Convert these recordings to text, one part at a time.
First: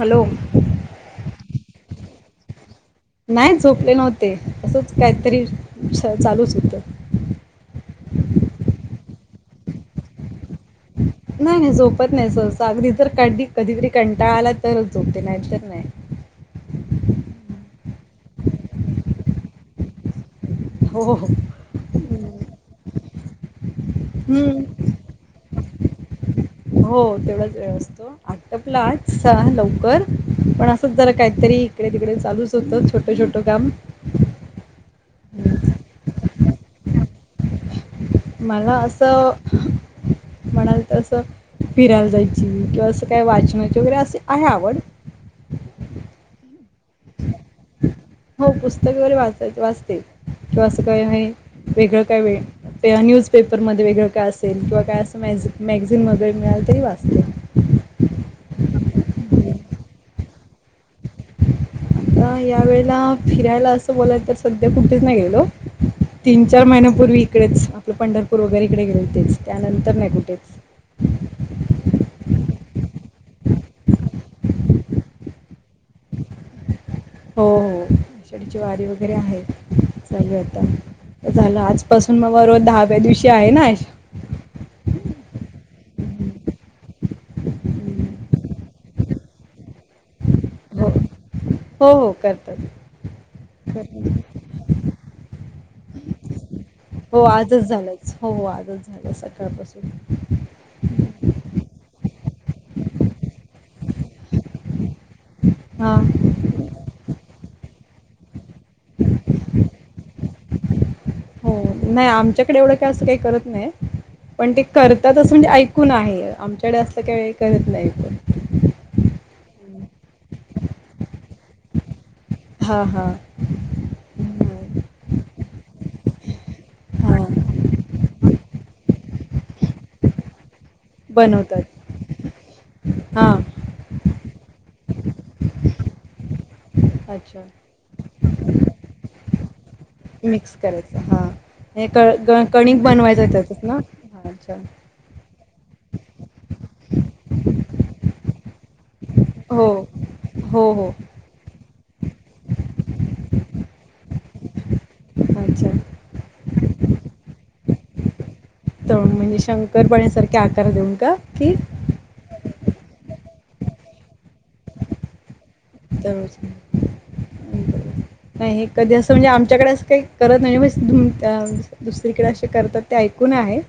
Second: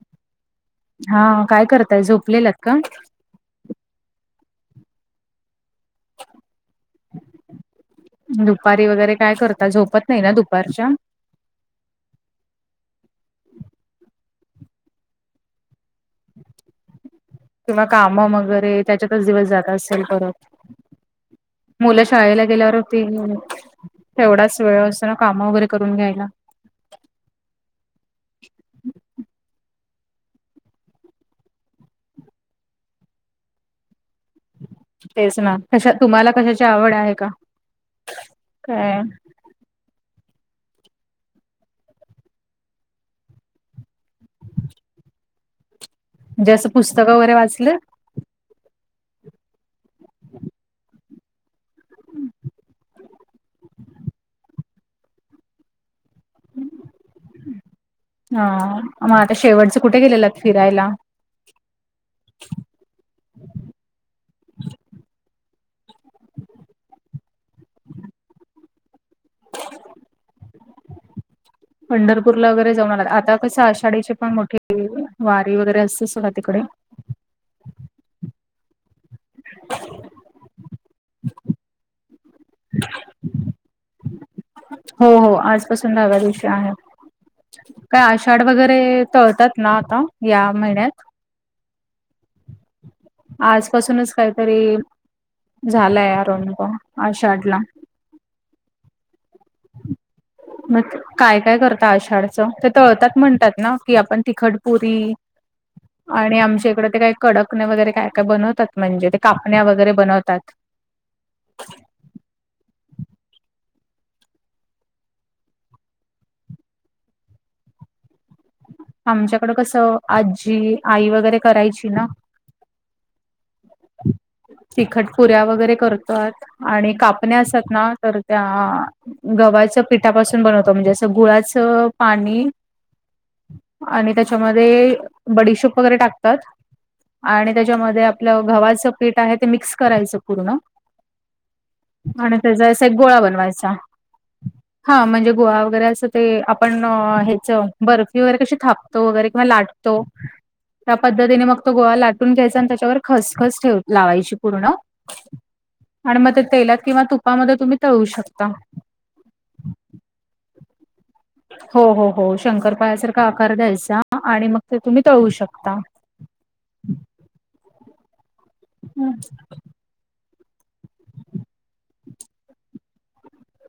Hello हा काय करताय झोपलेलात का नाही झोपले नव्हते असंच काहीतरी चालुच होतं. दुपारी वगैरे काय करतात झोपत नाही ना दुपारच्या नाही नाही झोपत नाही सहस अगदी. तर कधीतरी कंटाळा आला तरच झोपते नाही तर नाही. किंवा काम वगैरे त्याच्यातच दिवस जात असेल परत. हो हो हो मुलं शाळेला गेल्यावर होती तेवढाच वेळ हम्म असतो ना काम वगैरे करून घ्यायला. हो तेवढाच वेळ असतो. आटोपले आज लवकर पण असंच जरा काहीतरी इकडे तिकडे चालुच असते. सुतं छोटं छोटं काम तेच ना हम्म. कशा तुम्हाला कशाची आवड आहे का? मला काय असं म्हणाल तर असं फिरायला जायची किंवा अस काय वाचनाची वगैरे अशी आहे आवड. जे असं पुस्तक वगैरे वाचलं. हो पुस्तक वगैरे वाच वाचते किंवा असं काय आहे. वेगळं काय वेळ न्यूजपेपरमध्येध्ये वेगळं काय असेल किंवा काय असं माहिजे मॅगझीन वगैरे मिळाल तरी वाचते. ह मग आता शेवटचें कुठे गेलेलंत फिरायला? आता या वेळेला फिरायला असं बोलाय तर सध्या कुठेच नाही गेलो. तीन चार महिन्यापुर्वी इकडेच आपले पंढरपूर वगैरे इकडे गेले होतेच त्यानंतर नाही कुठेच. पंढरपूरला वगैरे जाऊन आता कसं आषाढीचे पण मोठे वारी वगैरे असत का तिकडे. हो आषाढीची वारी वगैरे आहे सगळत. झालं आजपसुन मग रोज दहाव्या दिवशी आहे ना हो हो आजपासुन दहिव्या दिवशी आहे. काय आषाढ वगैरे तळतात ना आता या हो महिन्यात. हो हो करतात. आजपासुनच करतात काहीतरी झालाय आरंभ हो आषाढला आजच झालंच. हो आजच झालं सकाळपासुन मग काय काय करत आषाढचं ते तळतात म्हणतात ना की आपण तिखटपुरी हां. आणि आमच्या इकड ते काय कडक नाही वगैरे काय काय बनत. म्हणजे ते कापण्या वगैरे बनवतात‌ हो नाही आमच्याकडे एवढं काय असं काही करत नाही. पण ते करतात असं म्हणजे ऐकून आहे आमच्याकडे असं काहीवेळी करत नाही. कोण. आमच्याकडं कसं आजी आई वगैरे करायची ना हां हां हं, तिखटपुऱ्या वगैरे करतात आणि हां. कापण्या असत ना तर त्या गव्हाचं पिठापासुन बनवतो म्हणजे असं बनवतात. गुळाचं पाणी हां. आणि त्याच्यामध्ये बडीशोप वगैरे टाकतात अच्छा. आणि त्याच्यामध्ये आपलं गव्हाचं पेठ आहे ते मिक्स करायचं पूर्ण हा हे आणि त्याचा कणिक असा एक गोळा बनवायचं त्यातस बनवायचा ना. हा म्हणजे गोहा वगैरे असं ते आपण ह्याच बर्फी वगैरे कशी थाप तो वगैरे किंवा हो. लाटतो हो, हो. त्या पद्धतीने मग तो गोळा लाटून घ्यायचा आणि त्याच्यावर खसखस ठेव लावायची पूर्ण अच्छा. आणि मग ते तेलात किंवा तुपामध्ये तुम्ही तळु शकता. म्हणजे शंकर पाण्यासारखे आकार देऊन का की हो हो हो शंकरपाळसारखा आकार द्यायचा आणि मग ते तुम्ही तळू शकता. तर नाही हे कधी असं म्हणजे आमच्याकडे अस काही करत नाही बस तुम त्या दुसरीकडे असे करतात ते ऐकून आहे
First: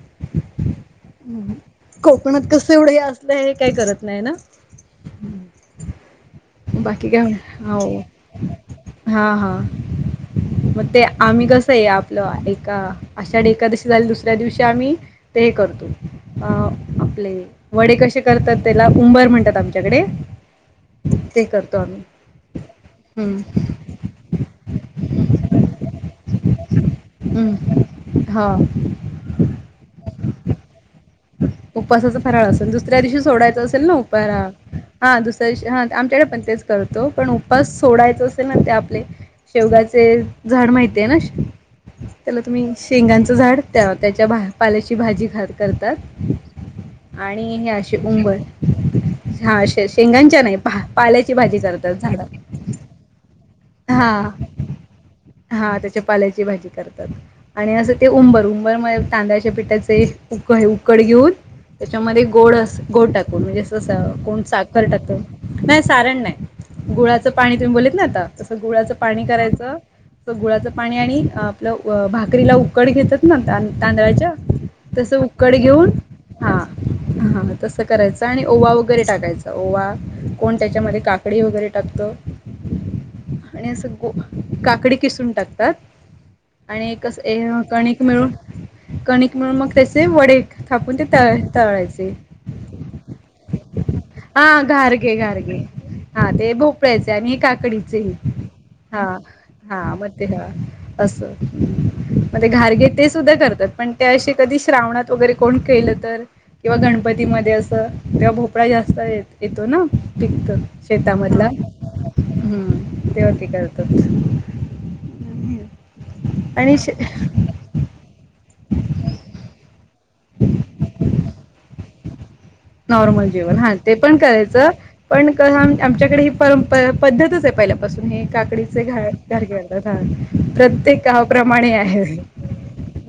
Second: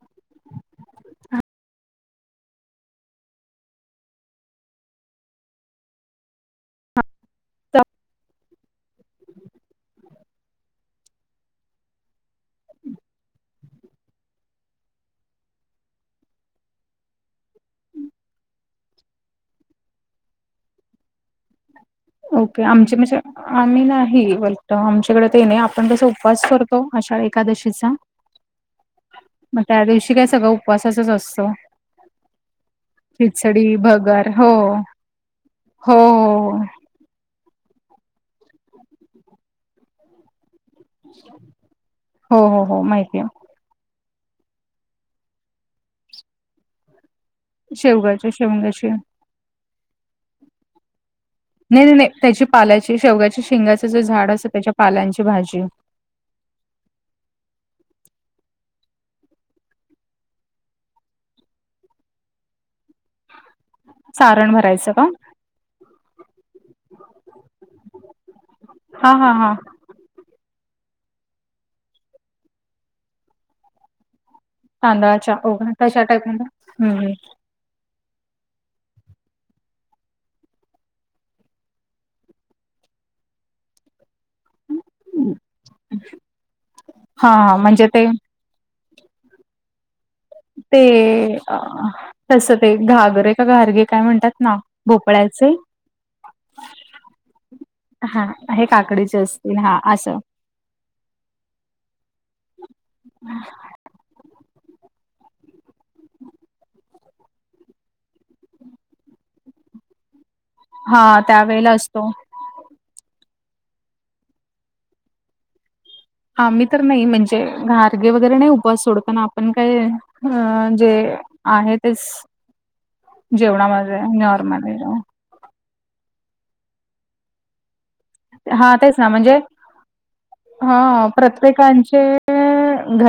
कोकणात कस एवढं असलं हे काही करत नाही ना बाकी काय हो हा हा मग ते आम्ही कसं आहे आपलं एका आषाढी एकादशी झाली दुसऱ्या दिवशी आम्ही ते करतो अ आपले वडे कसे करतात त्याला उंबर म्हणतात आमच्याकडे ते करतो आम्ही ओके आमचे म्हणजे हम्म. आम्ही नाही वेलम आमच्याकडे ते नाही आपण कस उपवास करत अषाढी हम्म. एकादशीचा हा मग त्या दिवशी काय सगळं उपवासाचाच असतो उपवासाचा फराळ असेल दुसऱ्या दिवशी सोडायचा खिचडी असेल ना भगर उपारा हो हा दुसऱ्या दिवशी हा हो आमच्याकडे पण हो तेच करत पण उपास सोडायचा असेल ना ते आपले शेवगाचे झाड माहिती आहे ना हो त्याला हो तुम्ही हो माहितीय शेंगांचं झाड त्या त्याच्या पाल्याची भाजी ख करतात आणि हे असे शेवगाच्या उंबर शेवगाची हाे शेंगांच्या नाही पाल्याची भाजी नाही नाही करतात नाही झाड त्याची पाल्याची शेवग्याच्या शेंगाचं जे हा झाड असतं त्याच्या पाल्यांची भाजी हा त्याच्या पाल्याची भाजी करतात आणि असं ते उंबर-उंबर म तांदळाच्या पिठाचे उकड घेऊन त्याच्यामध्ये गोड-गोड टाकून म्हणजे तस कोण सारण साखर भरायचं का टाकत नाही सारण नाही गुळाचं पाणी तुम्ही बोलत ना आता तसं गुळाचं हा पाणी हा हा करायचं गुळाचं पाणी आणि आपलं भाकरीला उकड घेतात ना तांदळाच्या तांदळाच्या कड ओ घेऊन तशा टाईप हा मध्ये हा करायच आणि ओवा वगैरे टाकायचा ओवा कोण त्याच्यामध्ये काकडी वगैरे टाकतो [inaudible] आणि असं गो काकडी किसून टाकतात आणि हा हा म्हणजे कणिक ते मिळून कणिक मिळून मग त्या ते वडे ते थापून तळ तळायचे तस ते घागरे का घारगे काय म्हणतात ना हा घारगे भोपळ्याचे घारगे हा ते भोपळ्याचे आणि काकडीचेही हा हे हा काकडीचे असतील हा मग असं ते ह अस म ते घारगे ते सुद्धा करतात पण ते अस कधी श्रावणात वगैरे कोण केलं तर किंवा गणपतीमध्ये असं तेिंवा भोपळा जास्त येत येतो ना टिकत हा शेतामधला त्यावेेळेला असतो हम्म तेव्हा ते करतात हा मी आणि तर नाही म्हणजे घारगे वगैरे नाही उपास सोडत ना आपण काय अ जे आहे तेच नॉर्मल जीवन हा ते जेवणामध्ये पण करायचं नॉर्मल पण आमच्याकडे ही परंपरा पद्धतच आहे पहिल्या पासून हे हा काकडीचे तेच घ ना म्हणजे घारगे हा प्रत्येक हा गावाप्रमाणे प्रत्येकांचे आहे.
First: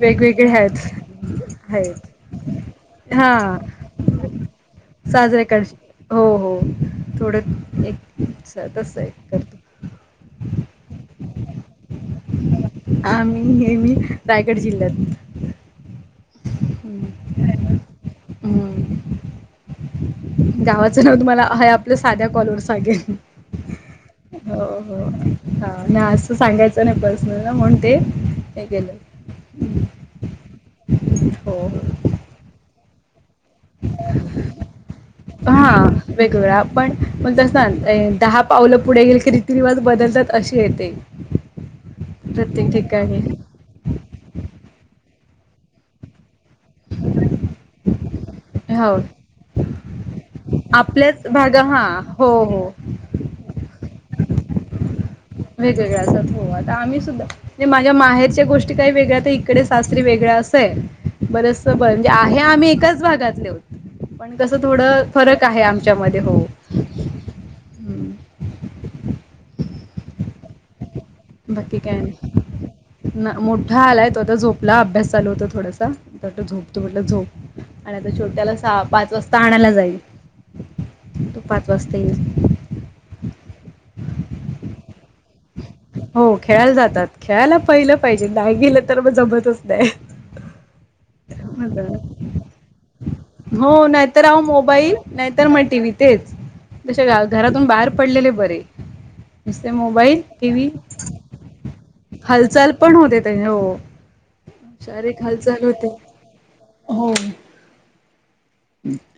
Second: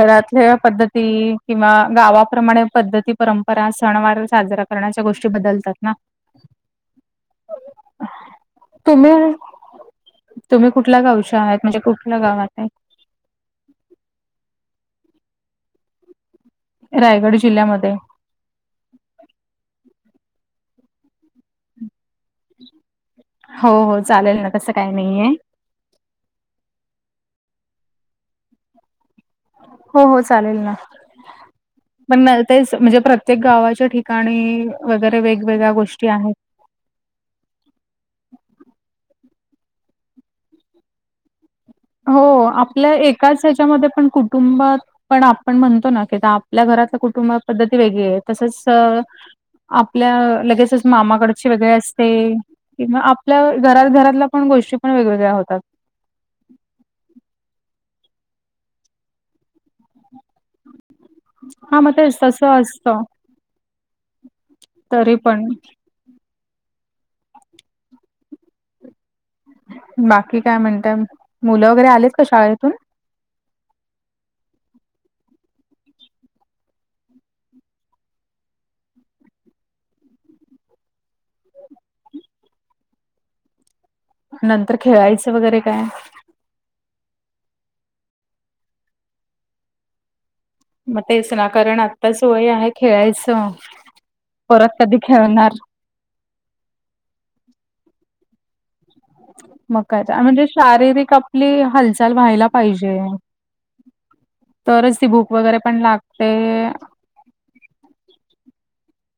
वेगवेगळे आहेत पद्धती किंवा आहेत गावाप्रमाणे पद्धती परंपरा आस सण वाार साजरा करण्याच्या गोष्टी साजऱे कर बदलतात ना हो हो थोडं एक तस आहे तुम्ही करतो. तुम्ही कुठल्या गावच्या आहात म्हणजे कुठल्या गावात आहे. आ्ही हे मी रायगड जिल्ह्यातल. रायगड ह जिल्ह्यामध्ये ह गावाचं नाव तुम्हाला ह आपलं साध्या कॉलवर सांगेल हो हो चालेल ना हो तसं काही हो नाहीये हा ना आस सांगायचं नाही पर्सनलला म्हणून ते केलं हं, हो हो चालेल ना. हो. पण तेच म्हणजे प्रत्येक गावाच्या ठिकाणी वगैरे वेगवेगळ्या हां गोष्टी आहेत. वेगवेगळा पण पण तस ना दहा पावलं पुढे गेल की रीती रिवाज बदलतात अशी येते. हो प्रत्येक आपल्या ठिकाणी एकाच ह्याच्यामध्ये पण कुटुंबात पण आपण म्हणतो ना की [unintelligible] आपल्या घरातल्या कुटुंब पद्धती वेगळी आहे तसंच अ हो आपल्या लगेचच आपल्याच मामाकडचे भागा वेगळे हां असते हो हो. किंवा आप पल्या घरात घरातल्या पण गोष्टी पण वेगवेगळ्या होतात. वेगवेग्यां ठ आम्ही सुद्धा [inaudible] माझ्या माहेरच्या गोष्टी काही वेगळ्या इकडे सासरी वेगळ्या असंय हाय. बरंच बरं हा मग म्हणजे तेच आहे तसं आम्ही असतं एकाच भागातले होत पण तसं थोडं तरी पण फरक आहे आम त्याच्यामध्ये हो. हम्म बाकी काय म्हणतात मुलं बाकी वगैरे काय आलेत नाही. का शाळेतून. ना मोठा आलाय तो आता झोपला अभ्यास चालू होता थोडासा झोप तो म्हटलं झोप. आणि आता छोट्याला सहा पाच वाजता आणायला जाईल तो पाच वाजता येईल. नंतर खेळायचं वगैरे काय. हो खेळायला जातात खेळायला पहिलं पाहिजे नाही गेलं तर मग जमतच नाही. मग तेच ना कारण असं. आत्ता स वोय आहे खेळायच. हो नाहीतर ह मोबाईल नाहीतर मग टीव्ही तेच जश घरातून बाहेर पडलेले बरे. नसते मग काय मोबाईल तर म्हणजे टी व् शारीरिक आपली हालचाल व्हायला हालचाल पण पाहिजे. होते त्याच्या हो. तरच ती शारीरीक भूक वगैरे हालचाल पण होते लागते. हो.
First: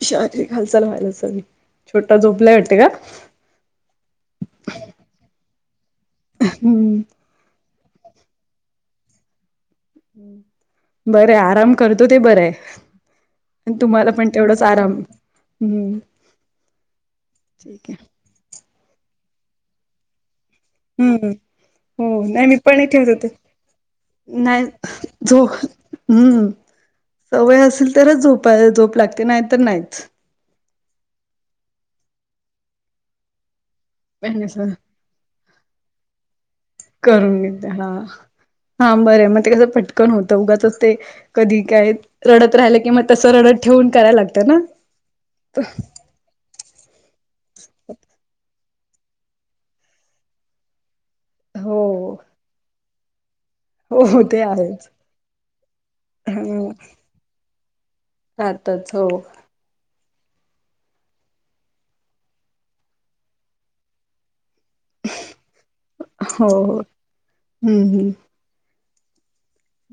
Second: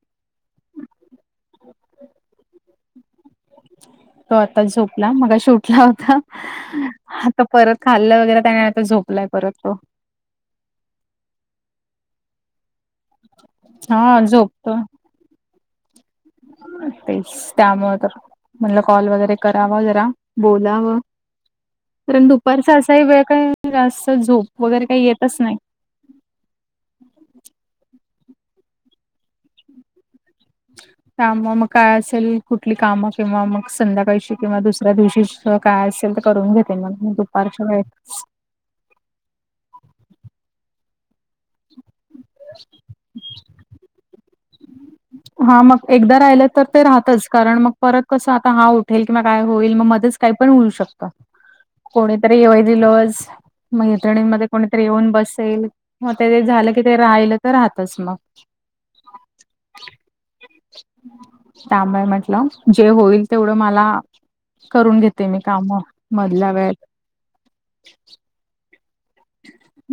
शारीरिक हालचाल व्हायला चल छोटा झोपलाय वाटते का. तो आता झोपला मगा शोटला होता हम्म आता परत खाल्लं वगैरे त्याने आ झोपलाय परत तो. बरं आराम करतो ते बर आहे. आणि तुम्हाला हा पण तेवढाच झोपतो आराम हम्. तेच त्यामु तर म्हणलं कॉल वगैरे करावा जरा बोलावं हम्म हो कारण नाही मी दुपारचा पण असाही ठेवत वेळ होते. काही जास्त झोप नाही वगैरे काही येतच झो नाही. हम्म सवय असेल तरच झोपा झोप लागते नाही तर नाहीच. त्यामुळे मग काय असेल कुठली कामं किंवा मग संध्याकाळीशी किंवा दुसऱ्या दिवशी काय असेल तर करून घेते मग म करून दुपारच्या घेते हा वेळेस. हा बरं मग ते कसं पटकन होतं उगाच ते कधी काय रडत राहिलं कि मग तसं रडत ठेवून करायला लागतं ना. हा मग एकदा राहिलं तर ते राहतच कारण मग परत कसं आता हा उठेल किंवा काय होईल मग मध्येच काही पण होऊ शकत. का हो कोणीतरी येवय दिलोज हो ते मैत्रणीमध्ये कोणीतरी आहेच. येऊन बसेल म ह ते झालं की ते राहिलं तर राहतच मग त्याच हो त्यामुळे म्हटलं जे होईल तेवढं मला करून घेते मी काम मधल्या हो वेळेत हम्म हम्म.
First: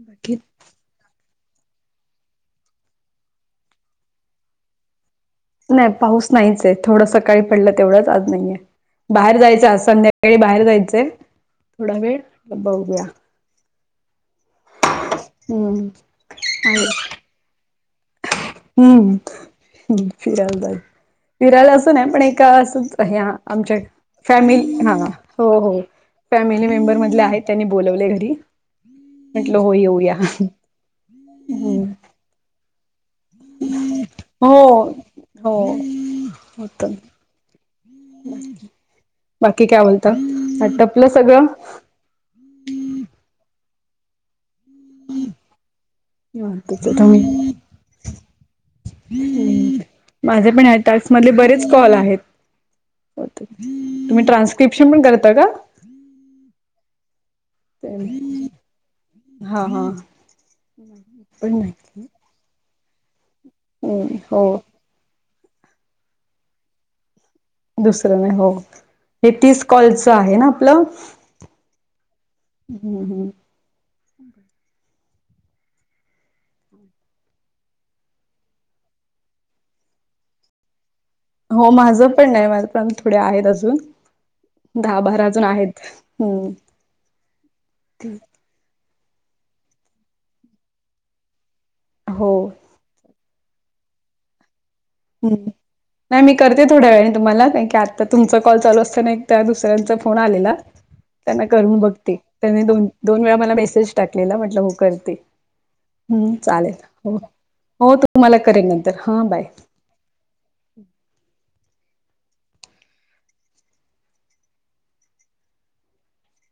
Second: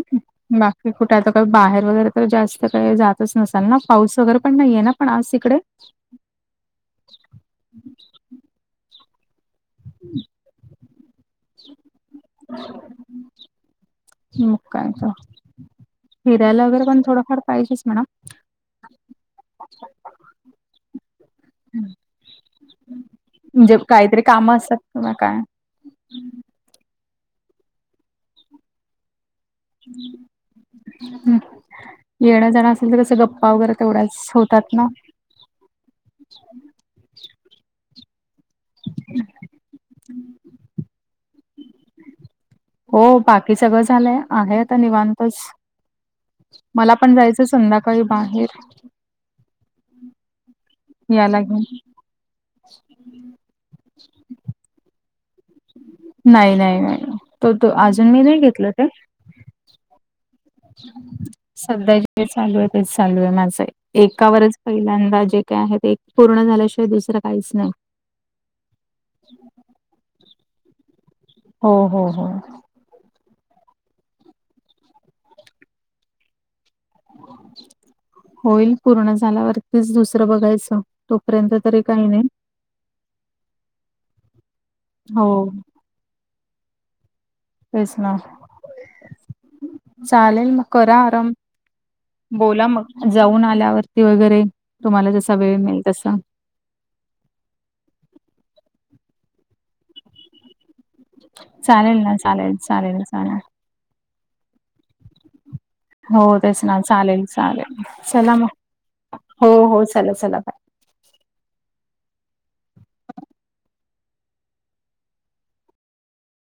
बाकी बाकी कुठे आता काही बाहेर वगैरे तर जास्त काही जातच नसाल ना. पाऊस वगैरे पण नाहीये ना पण आज तिकडे नाही पाऊस नाहीच आहे. थोडं सकाळी पडलं तेवढंच आज नाहीये. बाहेर जायचं आज संध्याकाळी बाहेर जायचंय थोडा वेळ मग बघूया मग काय ग. हम्म फीरायला आहे वगैरे पण थोडंफार पाहिजेच म्हणा हम्म फिरायला जाई फिरायला असं नाही पण एका अस हे म्हणजे आमच्या काहीतरी कामं असतात फॅमिली हां किंवा काय. हो हो फॅमिली मेंबर मधले आहेत, त्यांनी बोलावलंय घरी म्हटलं हो येऊया. हम्म येणं जाणं असेल तर कसं गप् [unintelligible] तेवढ्याच होतात हो ना हो होतं बाकी काय बोलता. आटपलं सगळं? हो बाकी सगळं झालंय आहेत आता निवांतच. निवांतच मला पण जायचं संध्याकाळी बाहेर हो, माझे पण ह्या टास्क मधले याला घेऊन बरेच कॉल आहेत बहुतेक. तुम्ही ट्रांसक्रिप्शन पण करता का? नाही नाही नाही. तो तो अजून मी नाही घेतलं ते, हा हा पण नाही सध्या ते चालू आहे तेच चालू आहे माझे हम्म हो एकावरच पहिल्यांदा जे काय आहे ते पूर्ण झाल्याशिवाय दुसरं काहीच नाही दुसरं नाही हो हे तीस कॉलच आहे ना आपलं हो हो हो. हम्म हम्म. [inaudible] होईल पूर्ण झाल्यावरतीच दुसरं बघायचं तोपर्यंत हो तरी काही माझं पण नाही माझ पण थोडे आहेत अजून दहा बारा हो अजून आहेत. हम्म. तेच ना चालेल मग करा आराम हो बोला मग जाऊन आल्यावरती वगैरे तुम्हाला जसा हम्म वेळ मिळेल तसा नाही मी करते थोड्या वेळाने तुम्हाला. कारण की आता तुमचा कॉल चालू असताना त्या दुसऱ्यांचा फोन आलेला त्यांना करून चालेल ना बघते. चालेल त्यांनी दोन चालेल दोन वेळा चालेल मला मेसेज टाकलेला म्हटलं हो करते. हम्म हो तेच चालेल. ना हो चालेल हो चला तूम्हाला मग करेन नंतर हां बाय. हो हो चला चला. हम्म.